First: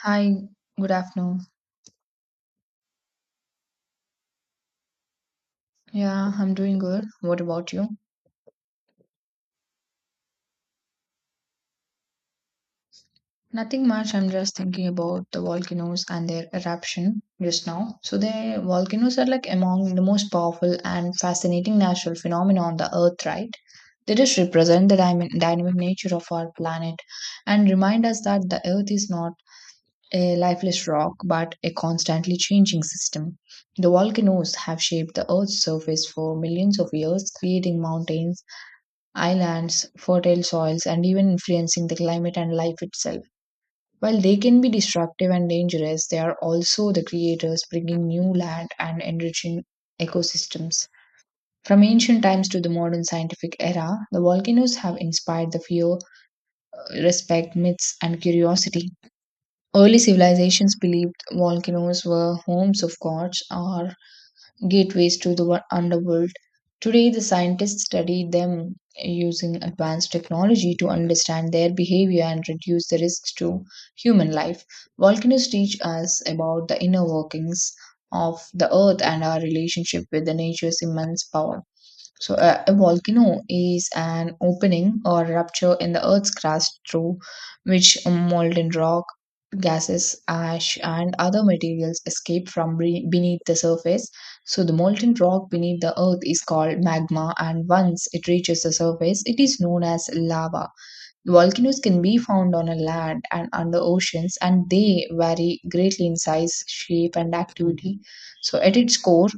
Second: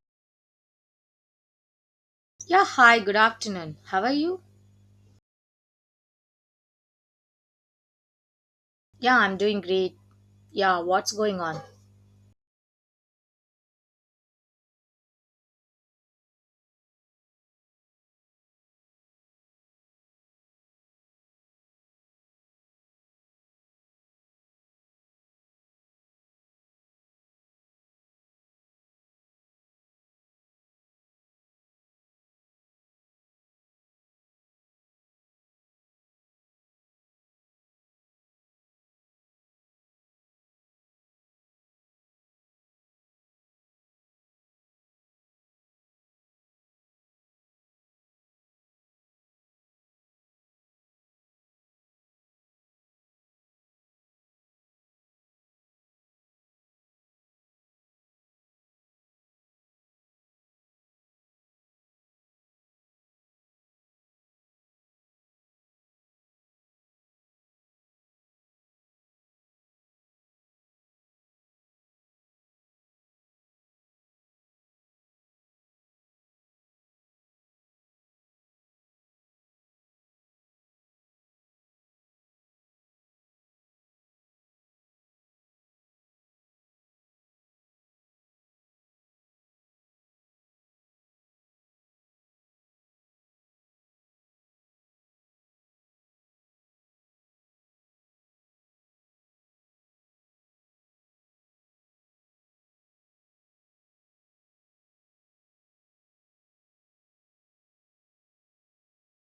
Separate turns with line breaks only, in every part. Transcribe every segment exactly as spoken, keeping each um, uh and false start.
Hi, good afternoon.
Yeah, hi, good afternoon. How are you?
Yeah, I'm doing good. What about you?
Yeah, I'm doing great. Yeah, what's going on?
Nothing much. I'm just thinking about the volcanoes and their eruption just now. So, the volcanoes are like among the most powerful and fascinating natural phenomena on the earth, right? They just represent the dyna- dynamic nature of our planet and remind us that the earth is not a lifeless rock but a constantly changing system. The volcanoes have shaped the earth's surface for millions of years, creating mountains, islands, fertile soils, and even influencing the climate and life itself. While they can be destructive and dangerous, they are also the creators, bringing new land and enriching ecosystems. From ancient times to the modern scientific era, the volcanoes have inspired the fear, respect, myths, and curiosity. Early civilizations believed volcanoes were homes of gods or gateways to the wo- underworld. Today, the scientists study them using advanced technology to understand their behavior and reduce the risks to human life. Volcanoes teach us about the inner workings of the earth and our relationship with the nature's immense power. So, a, a volcano is an opening or rupture in the Earth's crust through which molten rock, gases, ash, and other materials escape from be- beneath the surface. So, the molten rock beneath the Earth is called magma, and once it reaches the surface, it is known as lava. Volcanoes can be found on a land and under oceans, and they vary greatly in size, shape, and activity. So, at its core,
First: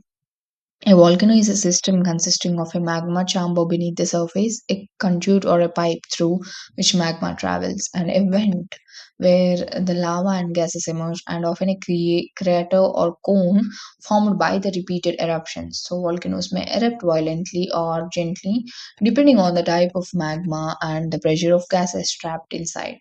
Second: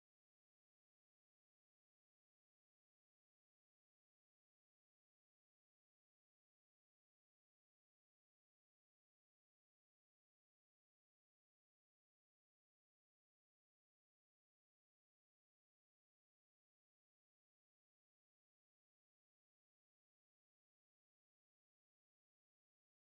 a volcano is a system consisting of a magma chamber beneath the surface, a conduit or a pipe through which magma travels, and a vent where the lava and gases emerge, and often a crea- crater or cone formed by the repeated eruptions. So, volcanoes may erupt violently or gently, depending on the type of magma and the pressure of gases trapped inside.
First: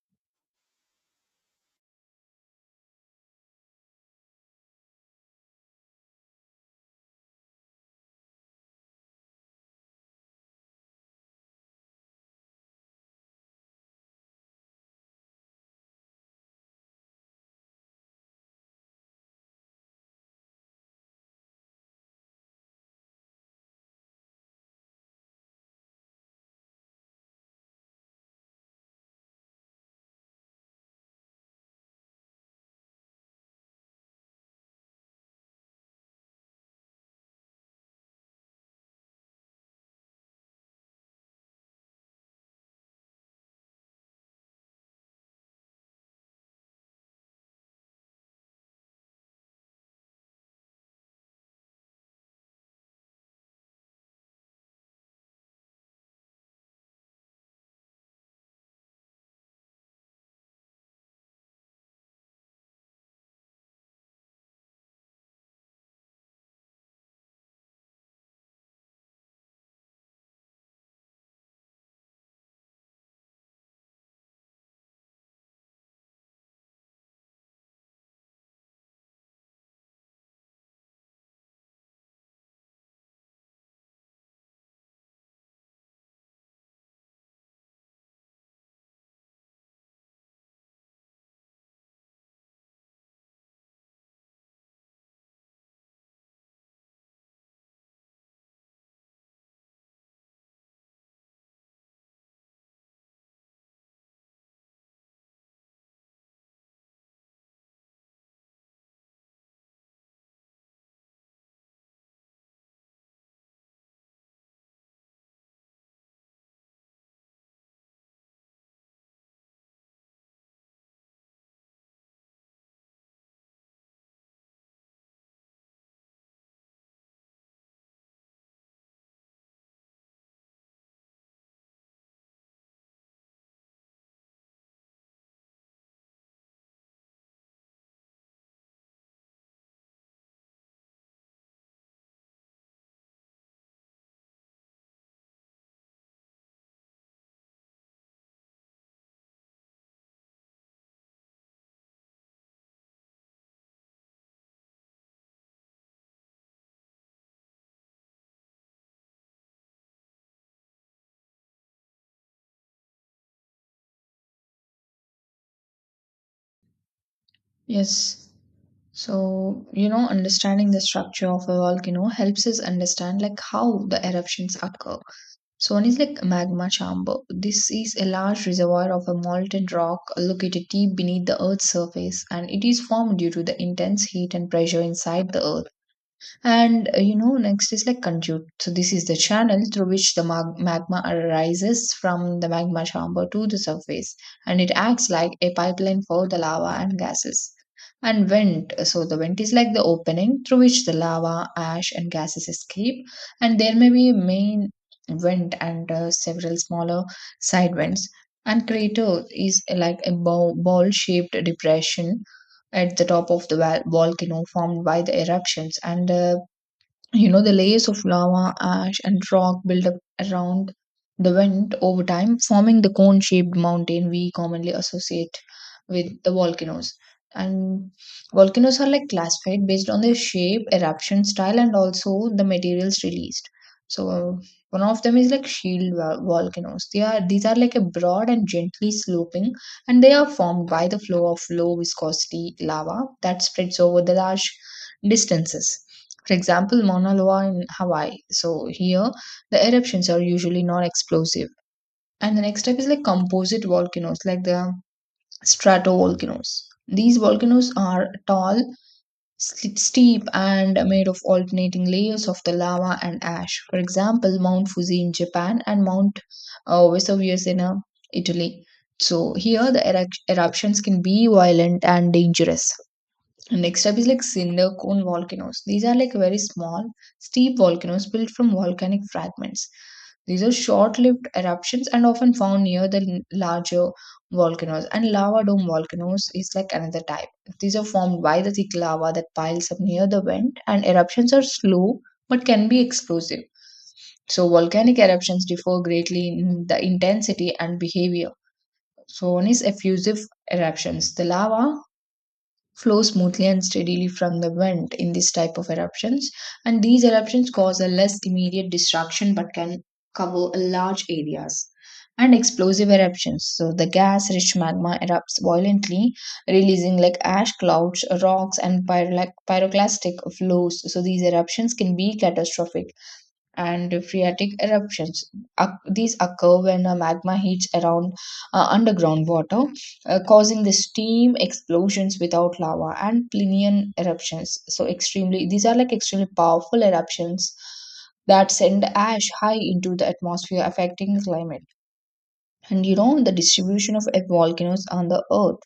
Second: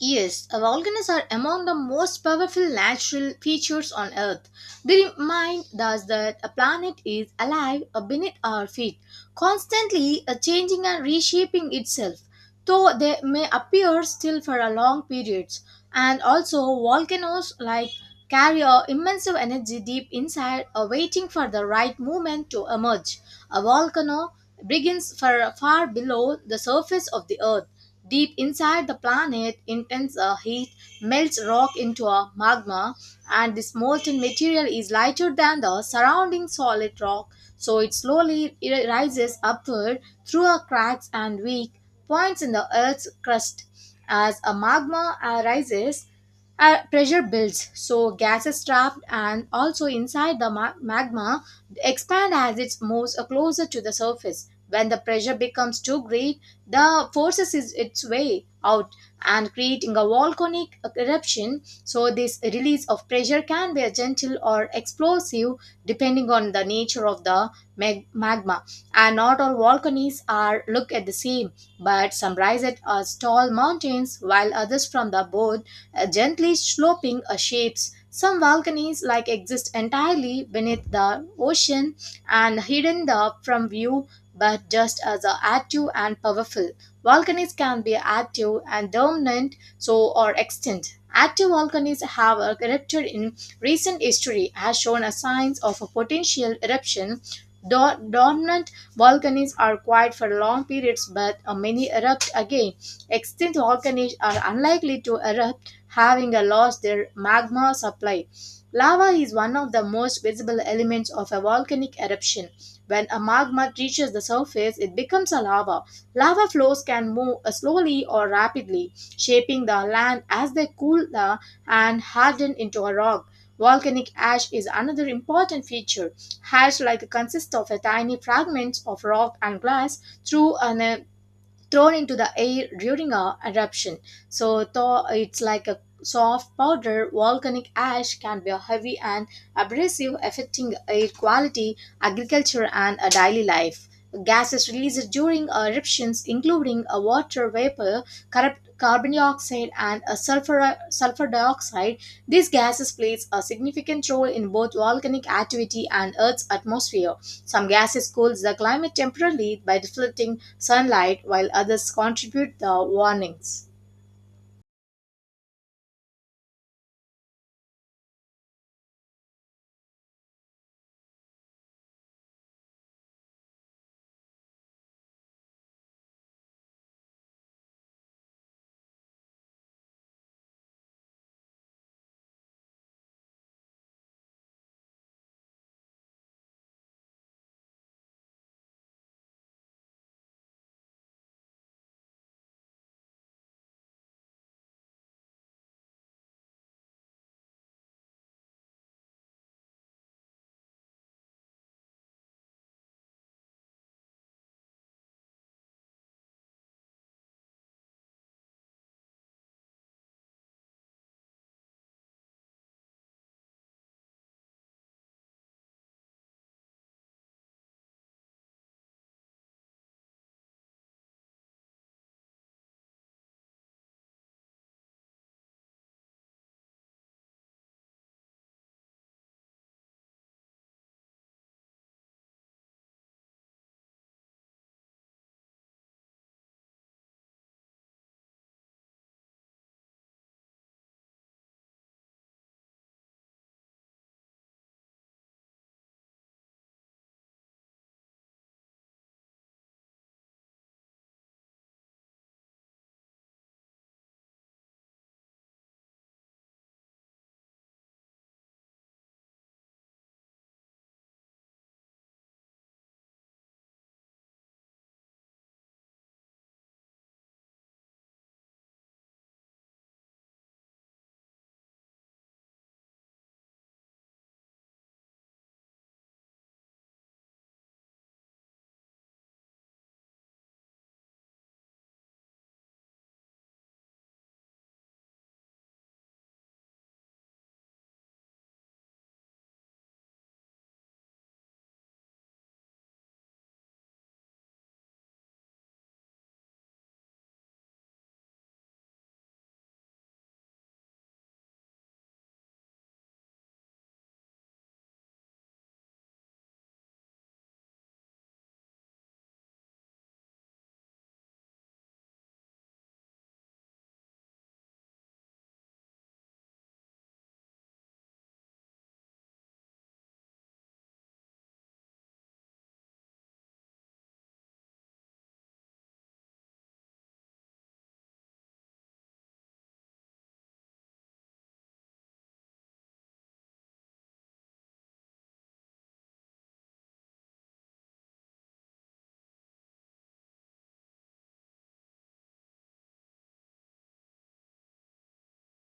Yes, volcanoes are among the most powerful natural features on Earth. They remind us that a planet is alive uh, beneath our feet, constantly uh, changing and reshaping itself, though they may appear still for a long periods. And also, volcanoes like carry a immense energy deep inside, uh, waiting for the right moment to emerge. A volcano begins far far below the surface of the Earth. Deep inside the planet, intense uh, heat melts rock into a magma, and this molten material is lighter than the surrounding solid rock, so it slowly i- rises upward through a cracks and weak points in the Earth's crust. As a magma uh, rises, uh, pressure builds, so gases trapped and also inside the ma- magma expand as it moves uh, closer to the surface. When the pressure becomes too great, the forces is its way out and creating a volcanic eruption, so this release of pressure can be a gentle or explosive depending on the nature of the mag- magma, and not all volcanoes are look at the same, but some rise at as tall mountains while others from the both uh, gently sloping uh, shapes. Some volcanoes like exist entirely beneath the ocean and hidden the from view but just as are active and powerful. Volcanoes can be active and dormant, so are extinct. Active volcanoes have erupted in recent history, as shown as signs of a potential eruption. Dor- Dormant volcanoes are quiet for long periods, but uh, many erupt again. Extinct volcanoes are unlikely to erupt, having uh, lost their magma supply. Lava is one of the most visible elements of a volcanic eruption. When a magma reaches the surface, it becomes a lava. Lava flows can move uh, slowly or rapidly, shaping the land as they cool and harden into a rock. Volcanic ash is another important feature. Ash like consists of a tiny fragments of rock and glass through an uh, thrown into the air during a eruption. So tho- it's like a soft powder. Volcanic ash can be heavy and abrasive, affecting air quality, agriculture, and a daily life. Gases released during eruptions, including a water vapor, corrupt carbon dioxide, and a sulfur sulfur dioxide. These gases plays a significant role in both volcanic activity and Earth's atmosphere. Some gases cools the climate temporarily by deflecting sunlight, while others contribute the warnings.
Yes. So, you know, understanding the structure of a volcano helps us understand like how the eruptions occur. So one is like magma chamber. This is a large reservoir of a molten rock located deep beneath the earth's surface, and it is formed due to the intense heat and pressure inside the earth. And uh, you know, next is like conduit. So this is the channel through which the mag- magma arises from the magma chamber to the surface, and it acts like a pipeline for the lava and gases. And vent. uh, So the vent is like the opening through which the lava, ash, and gases escape. And there may be a main vent and uh, several smaller side vents. And crater is uh, like a ball shaped depression at the top of the val- volcano formed by the eruptions, and the, you know, the layers of lava, ash, and rock build up around the vent over time, forming the cone shaped mountain we commonly associate with the volcanoes. And volcanoes are like classified based on their shape, eruption style, and also the materials released. So, one of them is like shield vol- volcanoes. They are, these are like a broad and gently sloping, and they are formed by the flow of low viscosity lava that spreads over the large distances, for example, Mauna Loa in Hawaii. So here, the eruptions are usually non-explosive. And the next step is like composite volcanoes, like the stratovolcanoes. These volcanoes are tall, sl- steep, and made of alternating layers of the lava and ash. For example, Mount Fuji in Japan and Mount uh, Vesuvius in uh, Italy. So here, the erupt- eruptions can be violent and dangerous. And next up is like cinder cone volcanoes. These are like very small, steep volcanoes built from volcanic fragments. These are short-lived eruptions and often found near the l- larger volcanoes. And lava dome volcanoes is like another type. These are formed by the thick lava that piles up near the vent, and eruptions are slow but can be explosive. So volcanic eruptions differ greatly in the intensity and behavior. So one is effusive eruptions. The lava flow smoothly and steadily from the vent in this type of eruptions, and these eruptions cause a less immediate destruction but can cover large areas. And explosive eruptions, so the gas rich magma erupts violently, releasing like ash clouds, rocks, and pyro- like pyroclastic flows. So these eruptions can be catastrophic. And phreatic eruptions. Oc- these occur when a magma heats around uh, underground water, uh, causing the steam explosions without lava. And Plinian eruptions. So, extremely, these are like extremely powerful eruptions that send ash high into the atmosphere, affecting the climate. And you know, the distribution of volcanoes on the earth.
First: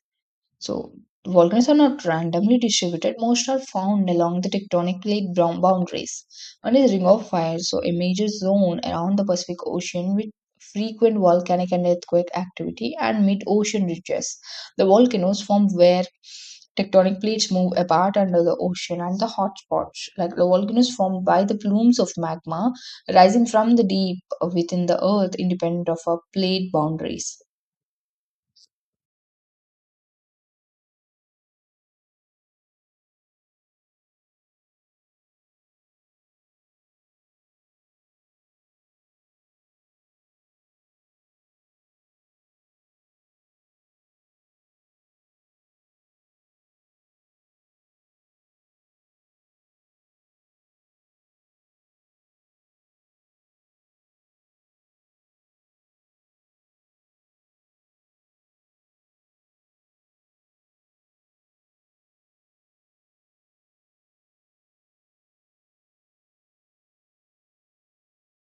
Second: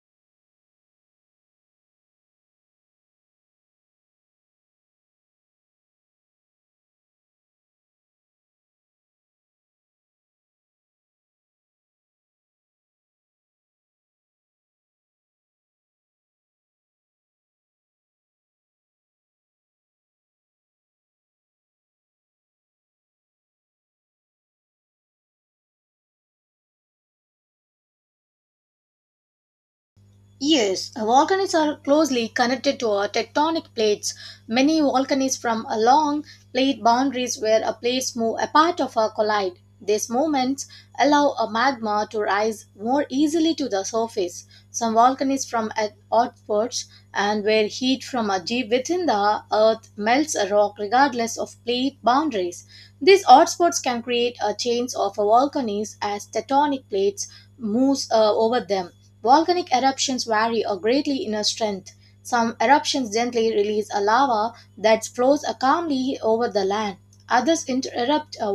So volcanoes are not randomly distributed. Most are found along the tectonic plate brown boundaries. One is Ring of Fire, so a major zone around the Pacific Ocean with frequent volcanic and earthquake activity, and mid-ocean ridges. The volcanoes form where tectonic plates move apart under the ocean, and the hotspots, like the volcanoes formed by the plumes of magma rising from the deep within the earth, independent of our plate boundaries.
Yes, volcanoes are closely connected to our tectonic plates. Many volcanoes from along plate boundaries where a plates move apart of or collide. These movements allow a magma to rise more easily to the surface. Some volcanoes from at outposts and where heat from a deep within the earth melts a rock regardless of plate boundaries. These hotspots can create a chains of volcanoes as tectonic plates moves uh, over them. Volcanic eruptions vary or greatly in strength. Some eruptions gently release a lava that flows calmly over the land. Others erupt uh,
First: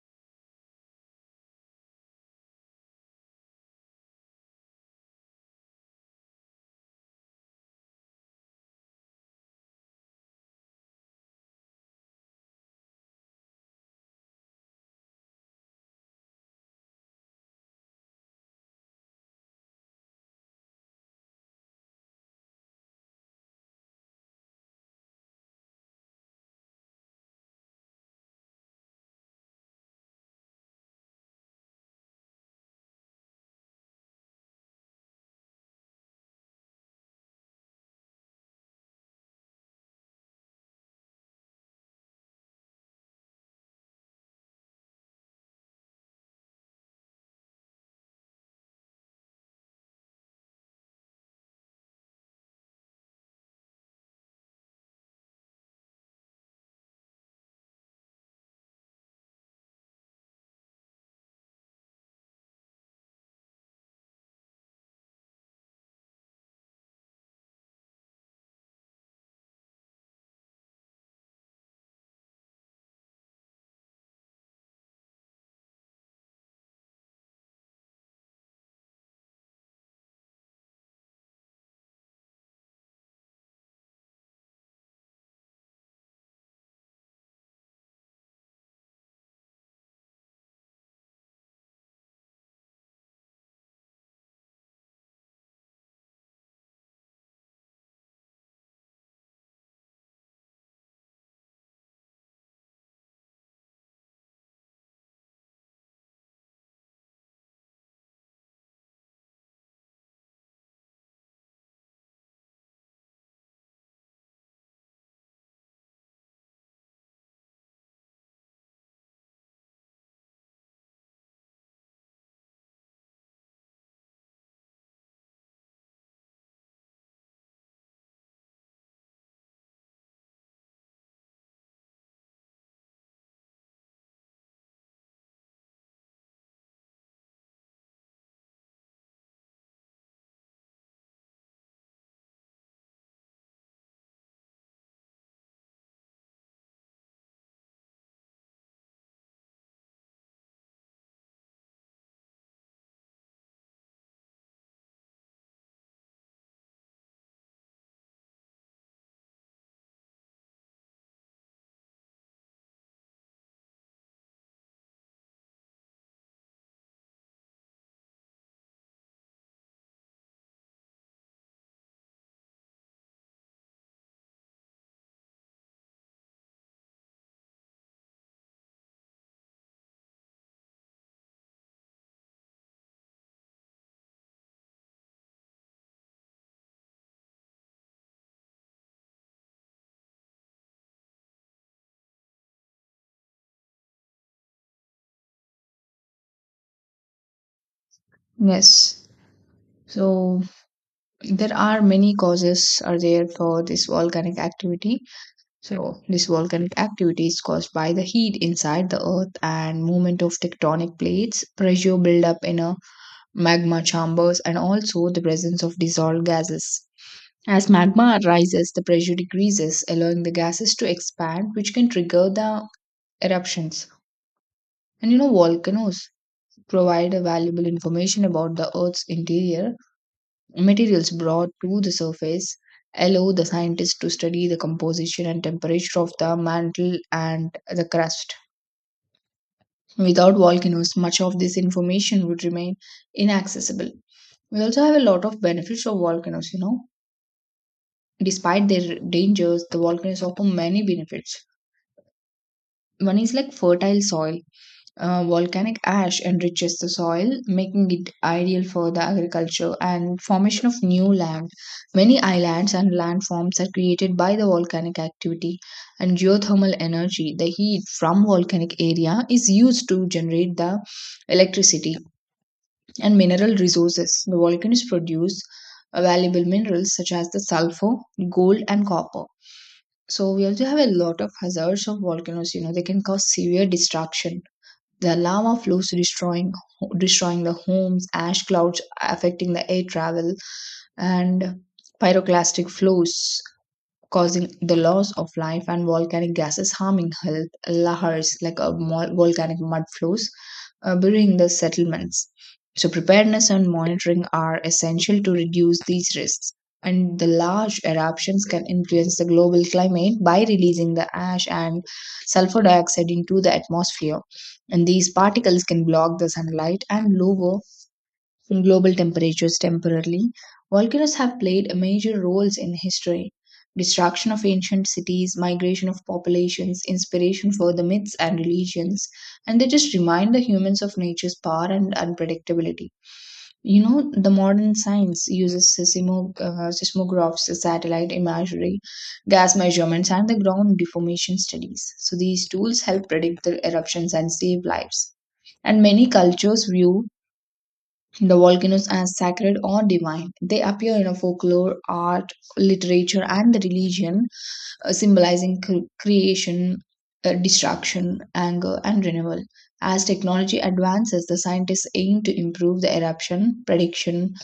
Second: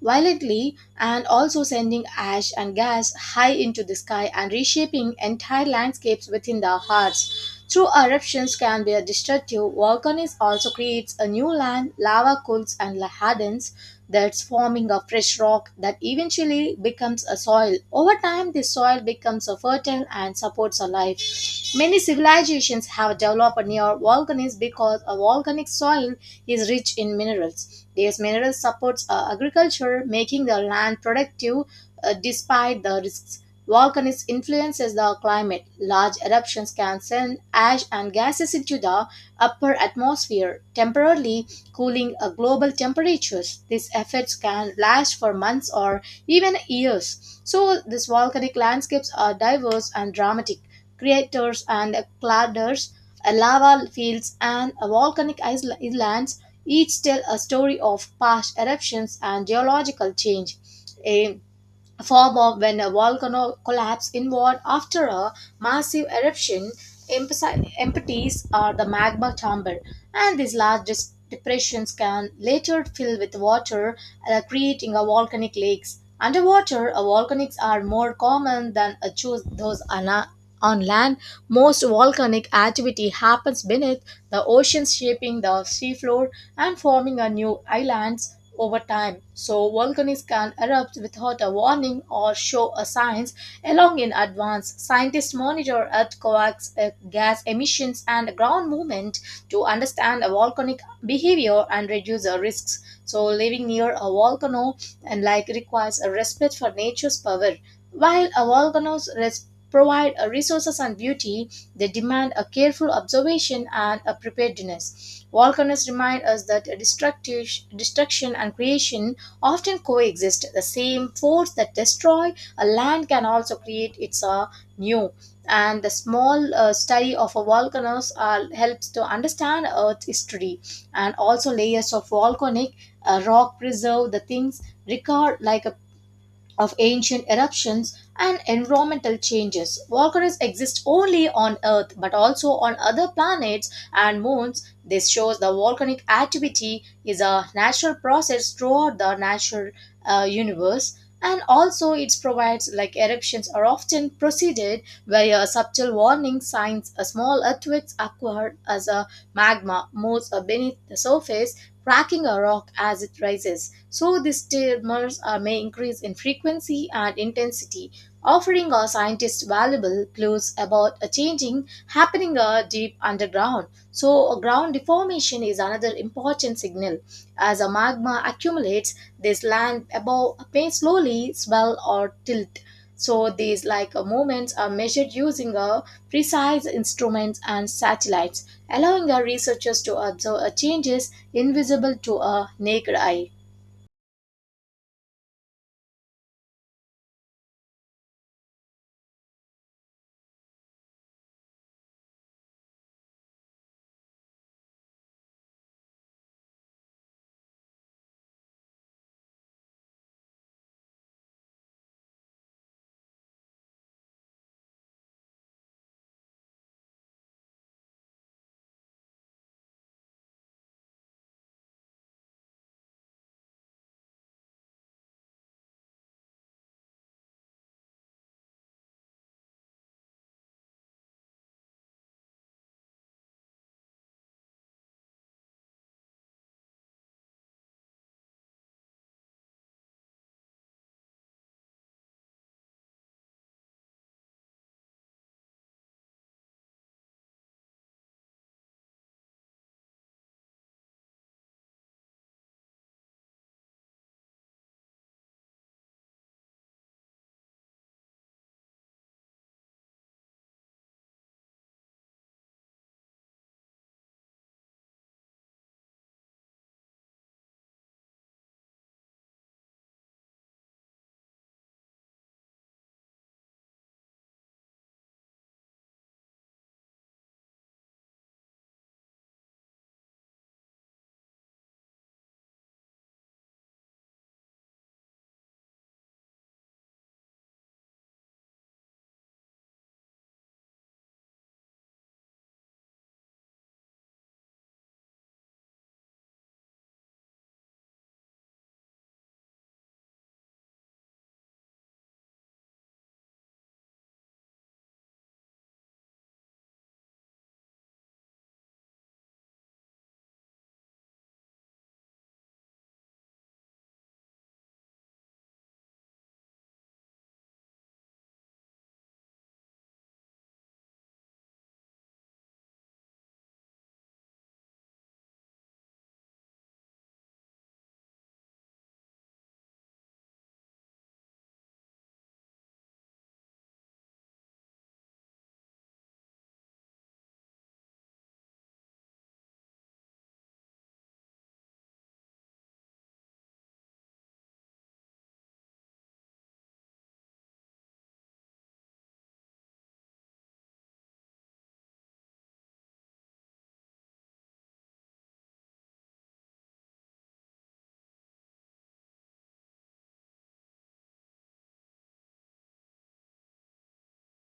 violently and also sending ash and gas high into the sky and reshaping entire landscapes within the hearts. True eruptions can be destructive. Volcanoes also creates a new land, lava cools and hardens, that's forming a fresh rock that eventually becomes a soil. Over time, this soil becomes a fertile and supports a life. Many civilizations have developed near volcanoes because a volcanic soil is rich in minerals. These minerals supports uh, agriculture, making the land productive uh, despite the risks. Volcanoes influences the climate. Large eruptions can send ash and gases into the upper atmosphere temporarily cooling uh, global temperatures. These effects can last for months or even years. So, these volcanic landscapes are diverse and dramatic. Craters and craters, uh, lava fields, and uh, volcanic isla- islands each tell a story of past eruptions and geological change. A form of when a volcano collapses inward after a massive eruption. Empasi- Empties are the magma chamber, and these large dis- depressions can later fill with water, uh, creating a volcanic lakes. Underwater, uh, volcanics are more common than uh, choose those on, a- on land. Most volcanic activity happens beneath the ocean, shaping the seafloor and forming a new islands over time. So volcanoes can erupt without a warning or show a signs along in advance. Scientists monitor earthquakes, uh, gas emissions, and ground movement to understand a volcanic behavior and reduce the risks. So living near a volcano and like requires a respect for nature's power. While a volcanoes res- provide uh, resources and beauty, they demand a careful observation and a preparedness. Volcanoes remind us that destructive, destruction and creation often coexist. The same force that destroy a land can also create its uh, new. And the small uh, study of a volcanoes uh, helps to understand Earth's history and also layers of volcanic uh, rock preserve the things record like a of ancient eruptions and environmental changes. Volcanoes exist only on Earth but also on other planets and moons. This shows the volcanic activity is a natural process throughout the natural uh, universe. And also, it provides like eruptions are often preceded by a subtle warning signs. A small earthquakes occur as a magma moves beneath the surface, cracking a rock as it rises. So, these tremors uh, may increase in frequency and intensity, offering our scientists valuable clues about a changing happening uh, deep underground. So, a ground deformation is another important signal. As a magma accumulates, this land above may slowly swell or tilt. So, these like uh, movements are measured using a precise instruments and satellites, allowing our researchers to observe uh, changes invisible to a naked eye.
Yes. So there are many causes are there for this volcanic activity. So this volcanic activity is caused by the heat inside the earth and movement of tectonic plates, pressure buildup in a magma chambers, and also the presence of dissolved gases. As magma rises, the pressure decreases, allowing the gases to expand, which can trigger the eruptions. And you know, volcanoes provide a valuable information about the earth's interior. Materials brought to the surface allow the scientists to study the composition and temperature of the mantle and the crust. Without volcanoes, much of this information would remain inaccessible. We also have a lot of benefits of volcanoes, you know. Despite their dangers, the volcanoes offer many benefits. One is like fertile soil. Uh, volcanic ash enriches the soil, making it ideal for the agriculture and formation of new land. Many islands and landforms are created by the volcanic activity. And geothermal energy. The heat from volcanic area is used to generate the electricity. And mineral resources. The volcanoes produce uh, valuable minerals such as the sulfur, gold, and copper. So we also have a lot of hazards of volcanoes. You know, they can cause severe destruction, the lava flows destroying destroying the homes, ash clouds affecting the air travel, and pyroclastic flows causing the loss of life, and volcanic gases harming health. Lahars, like a mol- volcanic mud flows, uh, burying the settlements. So, preparedness and monitoring are essential to reduce these risks. And the large eruptions can influence the global climate by releasing the ash and sulfur dioxide into the atmosphere. And these particles can block the sunlight and lower in global temperatures temporarily. Volcanoes have played major roles in history. Destruction of ancient cities, migration of populations, inspiration for the myths and religions, and they just remind the humans of nature's power and unpredictability. You know, the modern science uses seismo- uh, seismographs, satellite imagery, gas measurements, and the ground deformation studies. So, these tools help predict the eruptions and save lives. And many cultures view the volcanoes are sacred or divine. They appear in a folklore, art, literature, and the religion, uh, symbolizing cre- creation, uh, destruction, anger, and renewal. As technology advances, the scientists aim to improve the eruption prediction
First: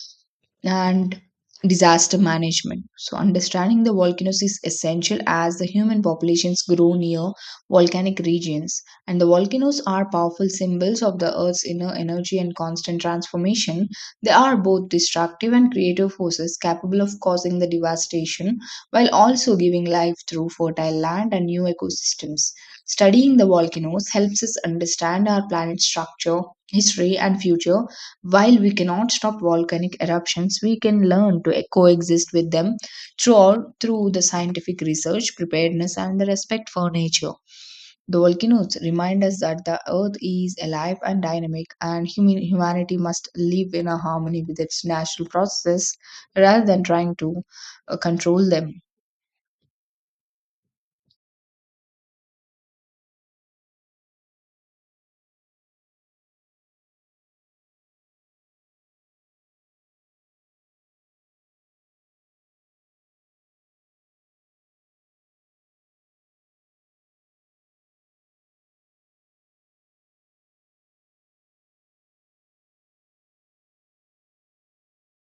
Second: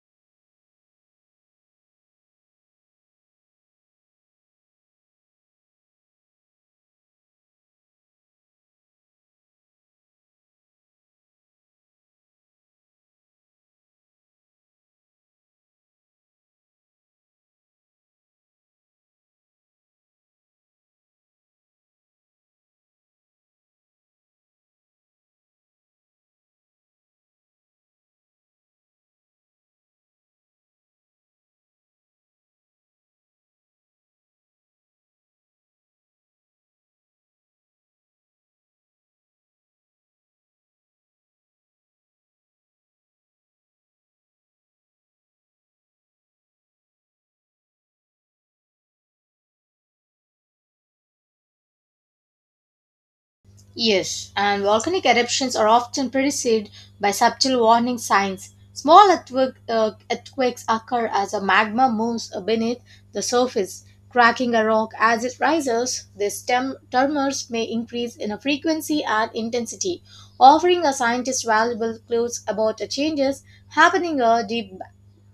and disaster management. So, understanding the volcanoes is essential as the human populations grow near volcanic regions, and the volcanoes are powerful symbols of the Earth's inner energy and constant transformation. They are both destructive and creative forces, capable of causing the devastation while also giving life through fertile land and new ecosystems. Studying the volcanoes helps us understand our planet's structure, history, and future. While we cannot stop volcanic eruptions, we can learn to coexist with them through, through the scientific research, preparedness, and the respect for nature. The volcanoes remind us that the earth is alive and dynamic, and human, humanity must live in a harmony with its natural processes rather than trying to uh, control them.
Yes, and volcanic eruptions are often preceded by subtle warning signs. Small earthquake, uh, earthquakes occur as a magma moves beneath the surface, cracking a rock as it rises. These tem- tremors may increase in a frequency and intensity, offering a scientist valuable clues about the changes happening uh, deep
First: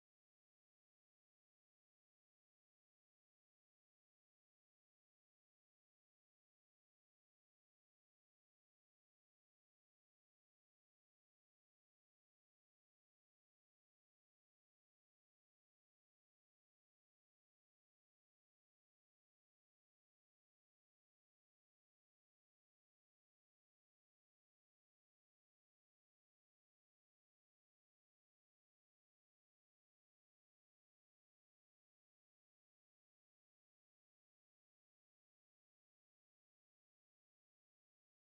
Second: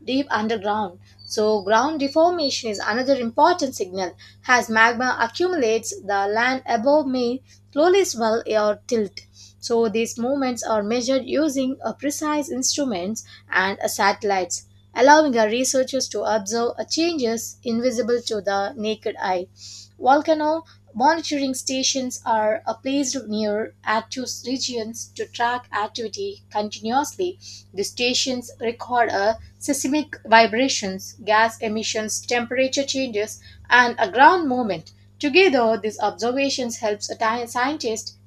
deep underground. So, ground deformation is another important signal. As magma accumulates, the land above may slowly swell or tilt. So, these movements are measured using a precise instruments and a satellites, allowing our researchers to observe a changes invisible to the naked eye. Volcano monitoring stations are uh, placed near active regions to track activity continuously. The stations record uh, seismic vibrations, gas emissions, temperature changes, and a ground movement. Together, these observations help scientists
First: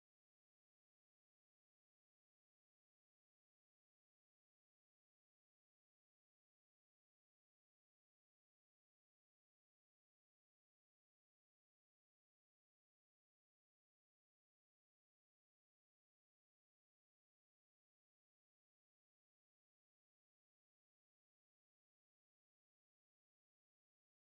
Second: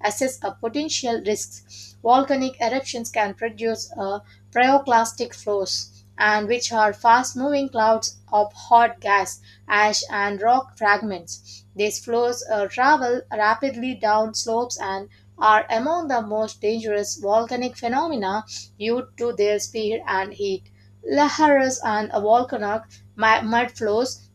assess a potential risks. Volcanic eruptions can produce uh, pyroclastic flows and which are fast moving clouds of hot gas, ash, and rock fragments. These flows uh, travel rapidly down slopes and are among the most dangerous volcanic phenomena due to their speed and heat. Laharas and volcanic mu- mud flows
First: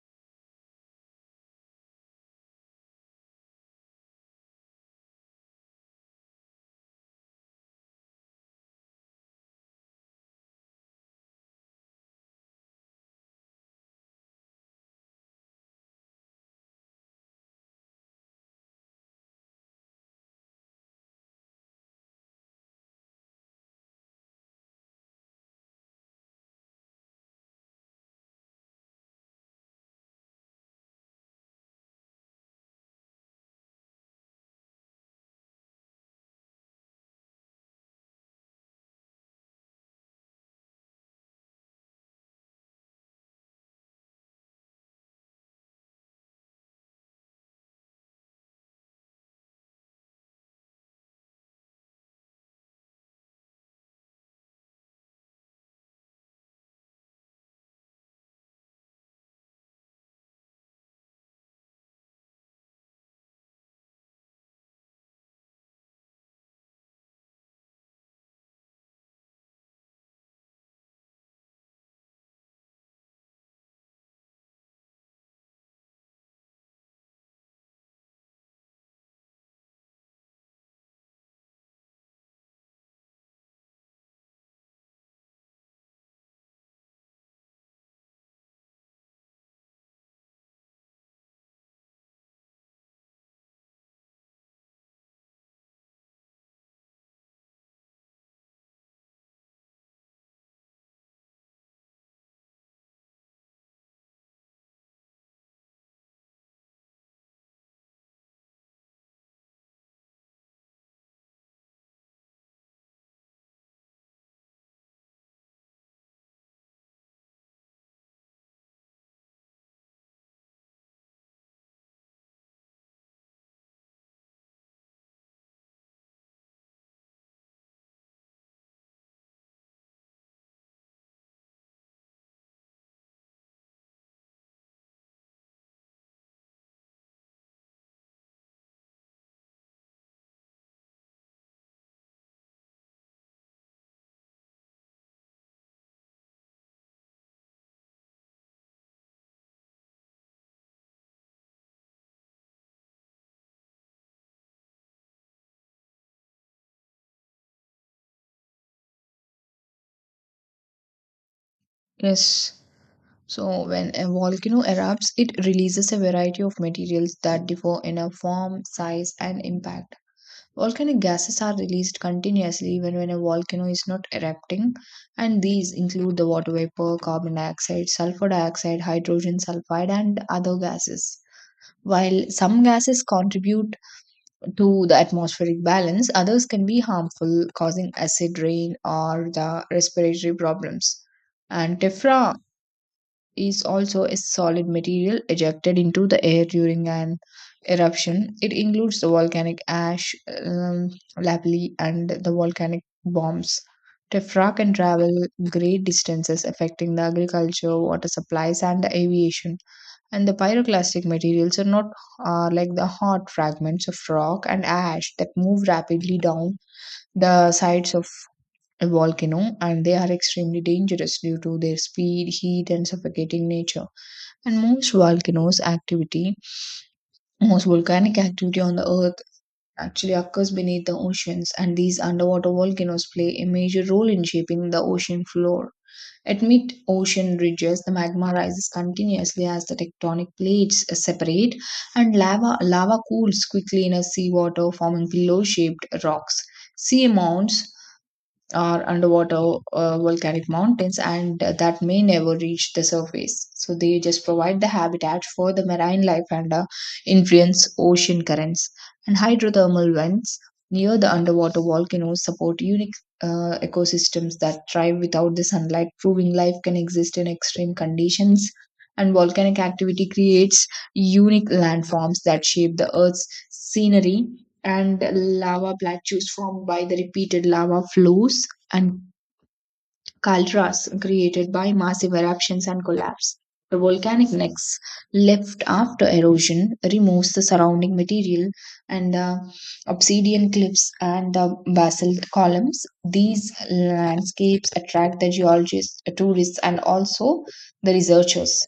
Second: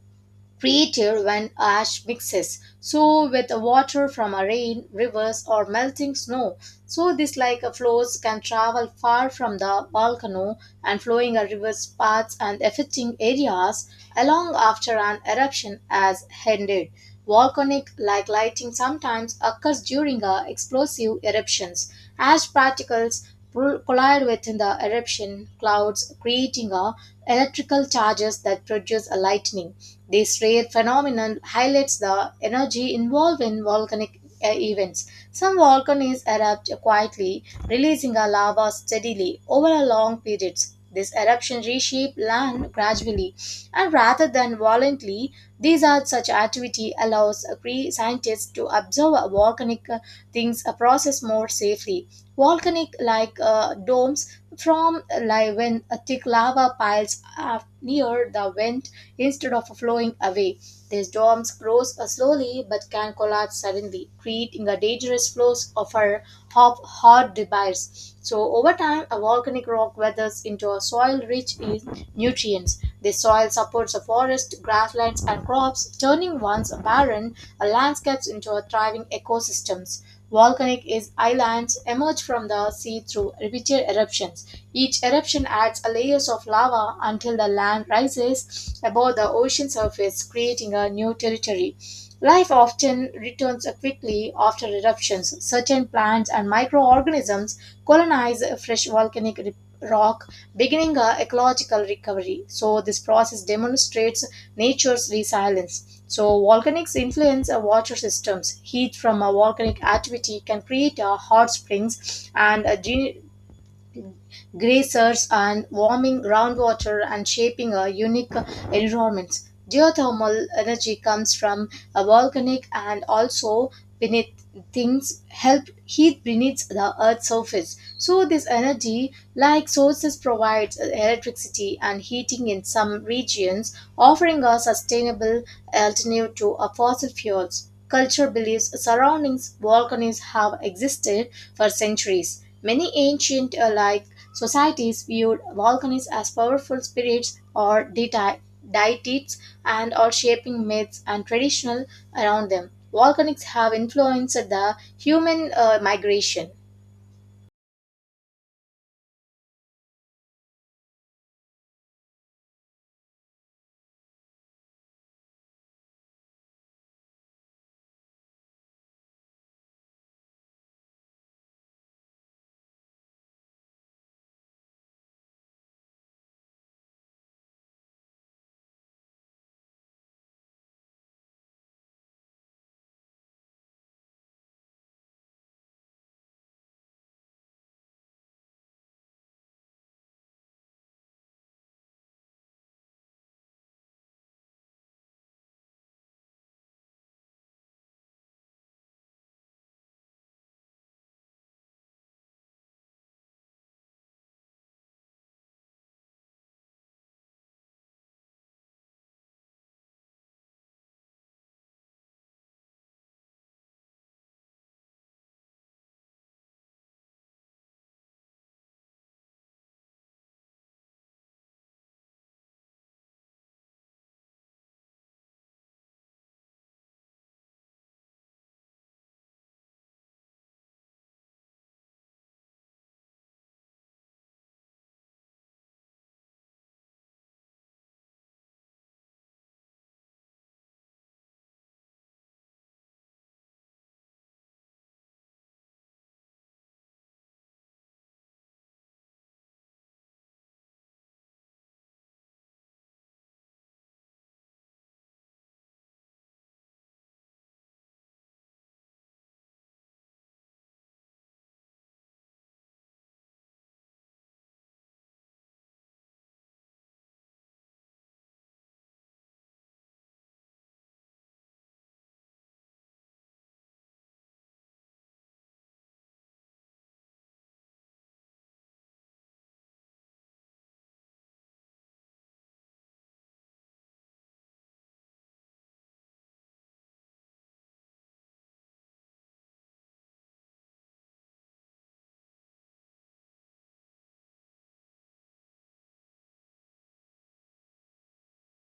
created when ash mixes so with water from a rain rivers or melting snow, so this like a flows can travel far from the volcano and flowing a river's paths and affecting areas along after an eruption has ended. Volcanic like lighting sometimes occurs during uh, explosive eruptions. Ash particles pro- collide with the eruption clouds, creating a electrical charges that produce a lightning. This rare phenomenon highlights the energy involved in volcanic uh, events. Some volcanoes erupt quietly, releasing a lava steadily over a long periods. This eruption reshape land gradually, and rather than violently, these are such activity allows uh, scientists to observe uh, volcanic uh, things uh, process more safely. Volcanic like uh, domes from li- when a thick lava piles up near the vent instead of flowing away. These domes grows uh, slowly but can collapse suddenly, creating a dangerous flows of our hot, hot debris. So over time, a volcanic rock weathers into a soil rich in nutrients. The soil supports a forest, grasslands, and crops, turning once barren uh, landscapes into a thriving ecosystems. Volcanic islands emerge from the sea through repeated eruptions. Each eruption adds a layers of lava until the land rises above the ocean surface, creating a new territory. Life often returns quickly after eruptions. Certain plants and microorganisms colonize fresh volcanic rock, beginning a ecological recovery. So this process demonstrates nature's resilience. So volcanics influence uh, water systems. Heat from a volcanic activity can create uh, hot springs and a gene- grazers and warming groundwater and shaping a unique environment. Geothermal energy comes from a volcanic and also beneath things help heat beneath the earth's surface. So this energy like sources provides electricity and heating in some regions, offering a sustainable alternative to a fossil fuels. Culture believes surroundings volcanoes have existed for centuries, many ancient uh, like societies viewed volcanoes as powerful spirits or deity- deities and are shaping myths and traditional around them. Volcanics have influenced the human uh, migration.
Yes. So, when a volcano erupts, it releases a variety of materials that differ in a form, size, and impact. Volcanic gases are released continuously even when a volcano is not erupting, and these include the water vapor, carbon dioxide, sulfur dioxide, hydrogen sulfide, and other gases. While some gases contribute to the atmospheric balance, others can be harmful, causing acid rain or the respiratory problems. And tephra is also a solid material ejected into the air during an eruption. It includes the volcanic ash, um, lapilli, and the volcanic bombs. Tephra can travel great distances, affecting the agriculture, water supplies, and the aviation. And the pyroclastic materials are not are like the hot fragments of rock and ash that move rapidly down the sides of a volcano, and they are extremely dangerous due to their speed, heat, and suffocating nature. And most volcanoes activity, most volcanic activity on the earth actually occurs beneath the oceans, and these underwater volcanoes play a major role in shaping the ocean floor. At mid ocean ridges, the magma rises continuously as the tectonic plates separate, and lava, lava cools quickly in a seawater, forming pillow shaped rocks. Sea mounts are underwater uh, volcanic mountains and that may never reach the surface. So they just provide the habitat for the marine life and uh, influence ocean currents. And hydrothermal vents near the underwater volcanoes support unique uh, ecosystems that thrive without the sunlight, proving life can exist in extreme conditions. And volcanic activity creates unique landforms that shape the Earth's scenery and lava plateaus formed by the repeated lava flows and caldras created by massive eruptions and collapse. The volcanic necks left after erosion removes the surrounding material and the obsidian cliffs and the basalt columns. These landscapes attract the geologists, tourists, and also the researchers.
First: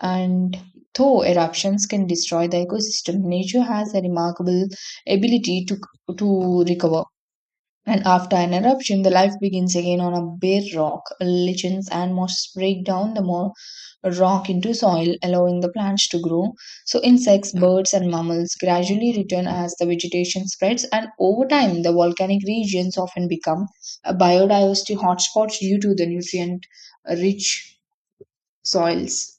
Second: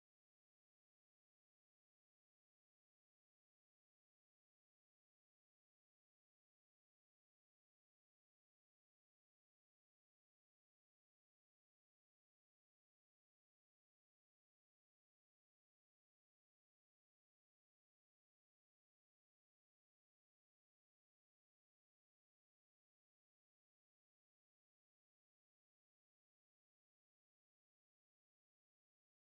And though eruptions can destroy the ecosystem, nature has a remarkable ability to, to recover. And after an eruption, the life begins again on a bare rock. Lichens and mosses break down the more rock into soil, allowing the plants to grow. So, insects, birds, and mammals gradually return as the vegetation spreads, and over time, the volcanic regions often become a biodiversity hotspots due to the nutrient rich soils.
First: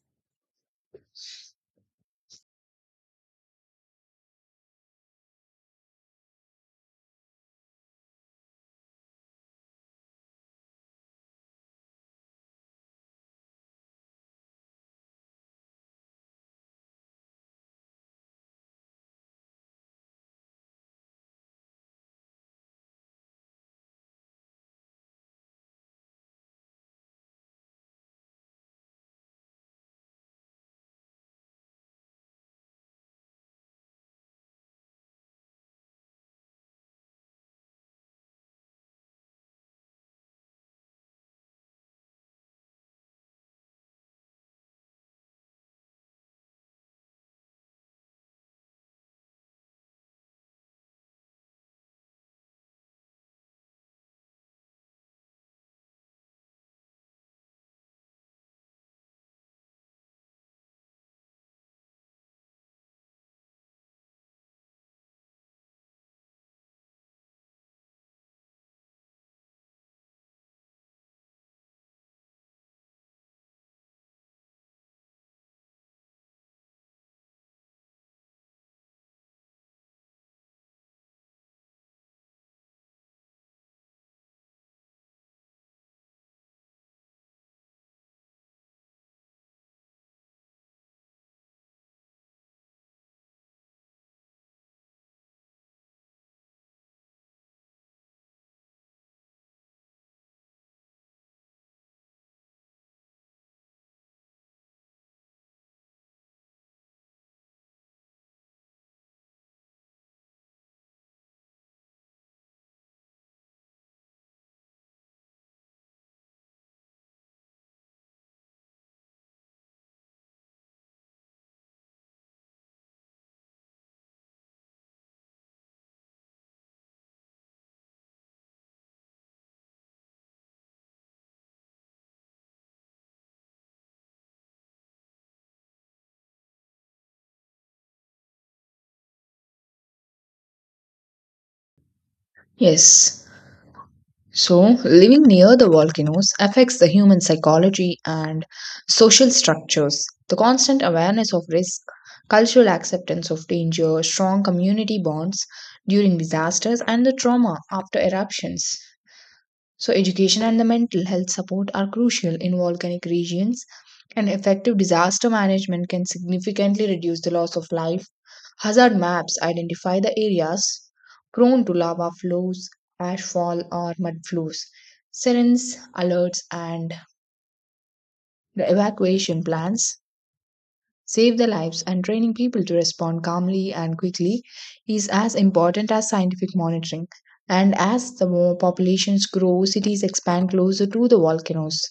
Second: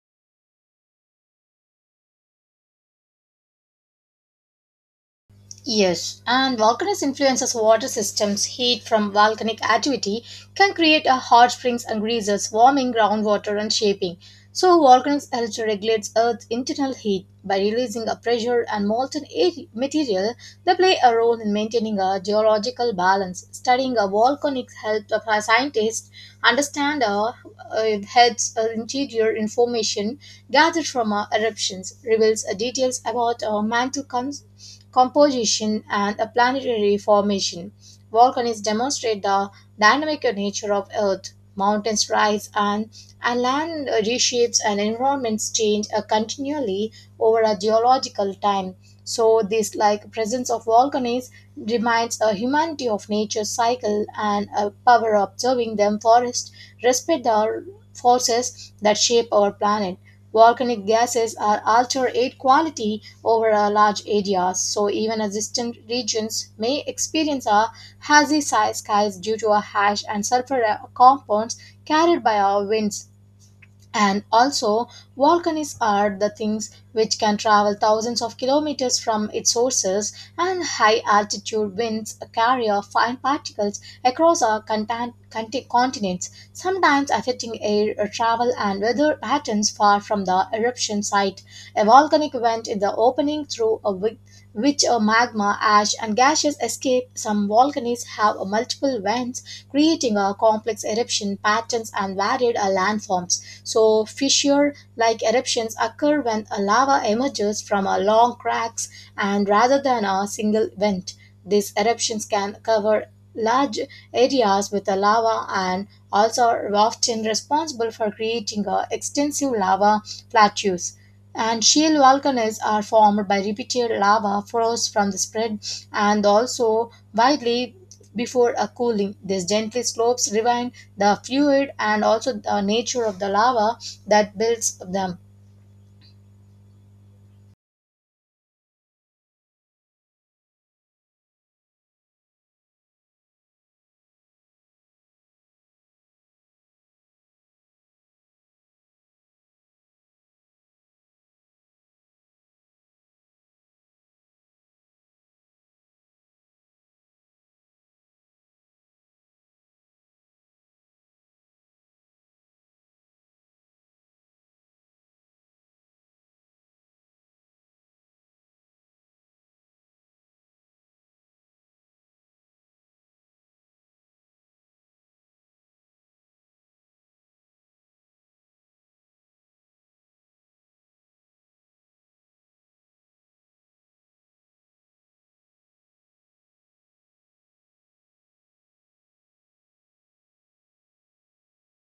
Yes, and volcanoes influences water systems. Heat from volcanic activity can create a hot springs and geysers, warming groundwater and shaping. So volcanoes help to regulate Earth's internal heat by releasing a pressure and molten air- material. They play a role in maintaining a geological balance. Studying a volcanic helps a scientist understand uh, uh, helps uh, interior information gathered from uh, eruptions, reveals uh, details about uh, mantle cons- composition, and a planetary formation. Volcanoes demonstrate the dynamic nature of Earth. Mountains rise and, and land reshapes and environments change uh, continually over a geological time. So this like presence of volcanoes reminds a humanity of nature's cycle and a power of observing them forest respect the forces that shape our planet. Volcanic gases are alter air quality over a large areas, so even a distant regions may experience a hazy sky skies due to a ash and sulfur compounds carried by our winds. And also, volcanoes are the things which can travel thousands of kilometers from its sources, and high altitude winds carry off fine particles across our contin- conti- continents, sometimes affecting air uh, travel and weather patterns far from the eruption site. A volcanic vent is the opening through a wi- which a magma, ash, and gases escape. Some volcanoes have uh, multiple vents, creating a complex eruption patterns and varied uh, landforms. So, fissure like eruptions occur when a lava emerges from a long cracks and rather than a single vent. These eruptions can cover large areas with a lava and also often responsible for creating uh, extensive lava plateaus. And shield volcanoes are formed by repeated lava flows from the spread and also widely before a cooling. These gently slopes rewind the fluid and also the nature of the lava that builds them.
Yes. So, living near the volcanoes affects the human psychology and social structures. The constant awareness of risk, cultural acceptance of danger, strong community bonds during disasters, and the trauma after eruptions. So, education and the mental health support are crucial in volcanic regions, and effective disaster management can significantly reduce the loss of life. Hazard maps identify the areas prone to lava flows, ashfall, or mud flows. Sirens, alerts, and the evacuation plans save their lives, and training people to respond calmly and quickly is as important as scientific monitoring. And as the more populations grow, cities expand closer to the volcanoes.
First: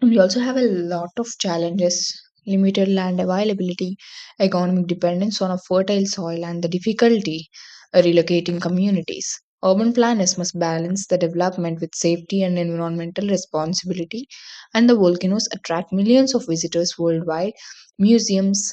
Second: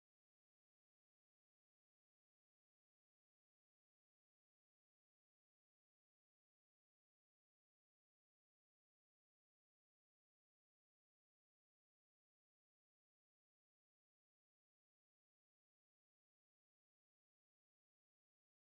We also have a lot of challenges limited land availability, economic dependence on a fertile soil, and the difficulty of relocating communities. Urban planners must balance the development with safety and environmental responsibility, and the volcanoes attract millions of visitors worldwide. Museums,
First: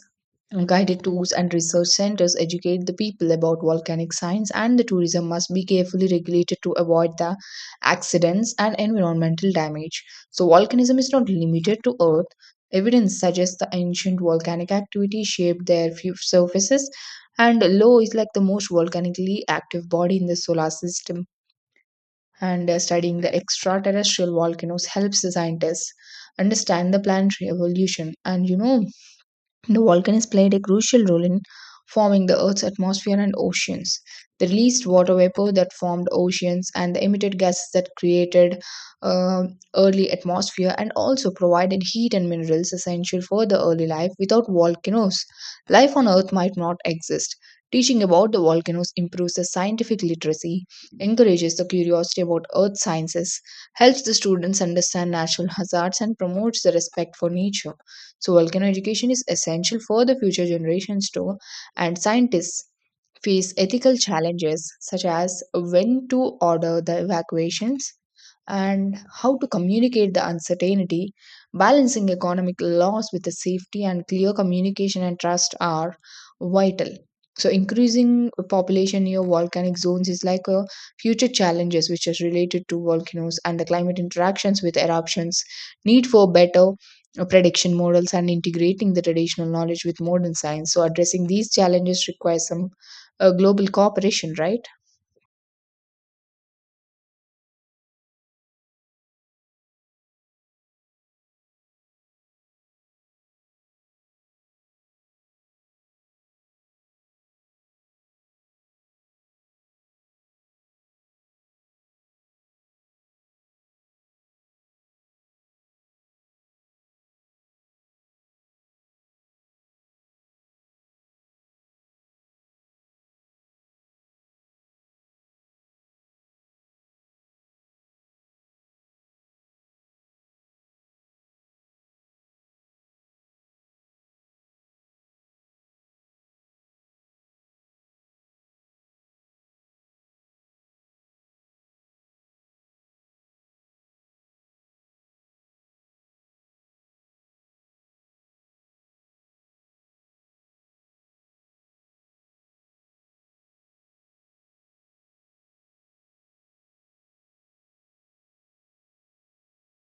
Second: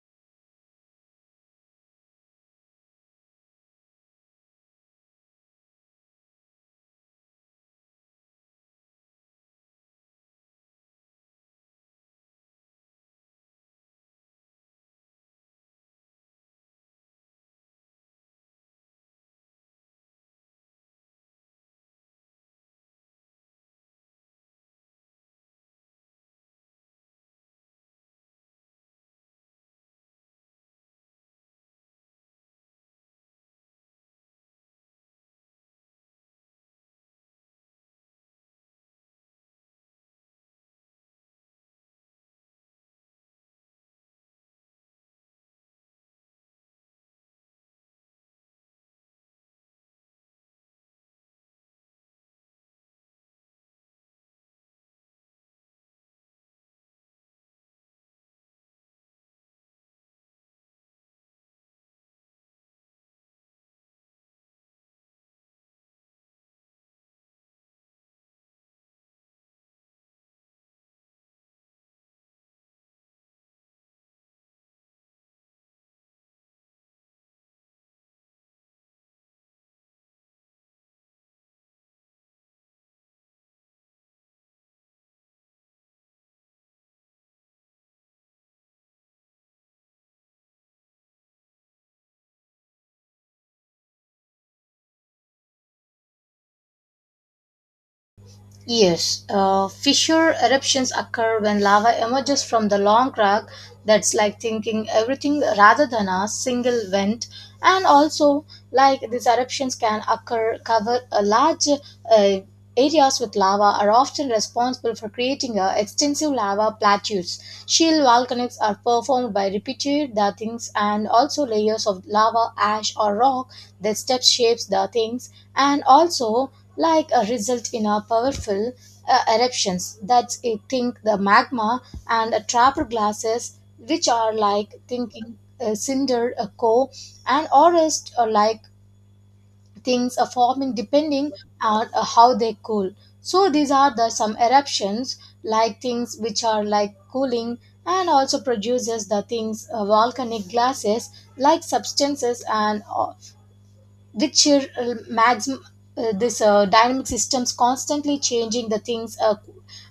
guided tours and research centers educate the people about volcanic science, and the tourism must be carefully regulated to avoid the accidents and environmental damage. So, volcanism is not limited to Earth. Evidence suggests the ancient volcanic activity shaped their fu- surfaces, and Lo is like the most volcanically active body in the solar system. And uh, studying the extraterrestrial volcanoes helps the scientists understand the planetary evolution. And you know, the volcanoes played a crucial role in forming the Earth's atmosphere and oceans. They released water vapor that formed oceans and the emitted gases that created uh, early atmosphere and also provided heat and minerals essential for the early life. Without volcanoes, life on Earth might not exist. Teaching about the volcanoes improves the scientific literacy, encourages the curiosity about earth sciences, helps the students understand natural hazards, and promotes the respect for nature. So, volcano education is essential for the future generations too, and scientists face ethical challenges such as when to order the evacuations and how to communicate the uncertainty, balancing economic loss with the safety and clear communication and trust are vital. So, increasing population near volcanic zones is like a future challenges which is related to volcanoes and the climate interactions with eruptions, need for better uh, prediction models and integrating the traditional knowledge with modern science. So, addressing these challenges requires some uh, global cooperation, right?
Yes, uh, fissure eruptions occur when lava emerges from the long crack that's like thinking everything rather than a single vent. And also, like these eruptions can occur, cover a large uh, areas with lava are often responsible for creating uh, extensive lava plateaus. Shield volcanics are performed by repeated the things and also layers of lava, ash, or rock that step shapes the things and also like a result in a powerful uh, eruptions that's I think the magma and a trapped glasses which are like thinking uh, cinder a core and orest or like things are forming depending on uh, how they cool, so these are the some eruptions like things which are like cooling and also produces the things uh, volcanic glasses like substances and uh, which uh, mags uh, this uh, dynamic systems constantly changing the things uh,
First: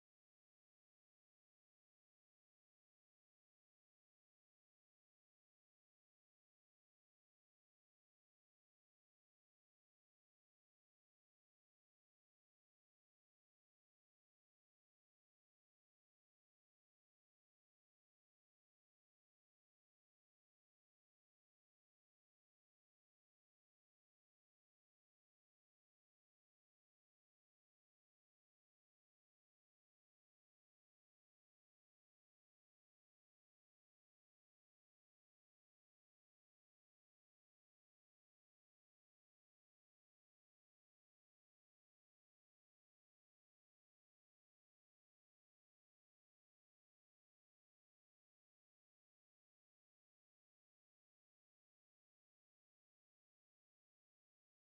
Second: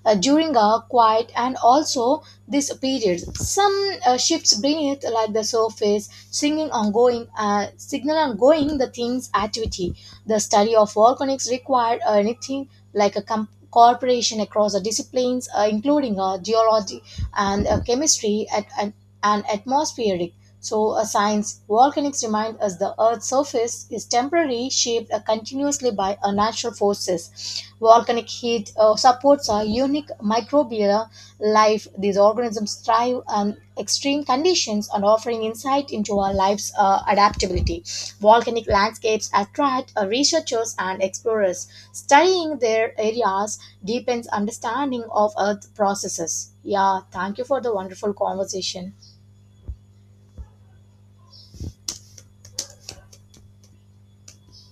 uh, during a quiet and also this period some uh, shifts beneath like the surface singing ongoing uh, signal ongoing the things activity, the study of volcanics required uh, anything like a com- cooperation across the disciplines uh, including uh, geology and uh, chemistry at, and and atmospheric. So, a science volcanics remind us the Earth's surface is temporarily shaped uh, continuously by uh, natural forces. Volcanic heat uh, supports a unique microbial life. These organisms thrive on extreme conditions and offering insight into our life's uh, adaptability. Volcanic landscapes attract uh, researchers and explorers. Studying their areas deepens understanding of Earth processes. Yeah, thank you for the wonderful conversation.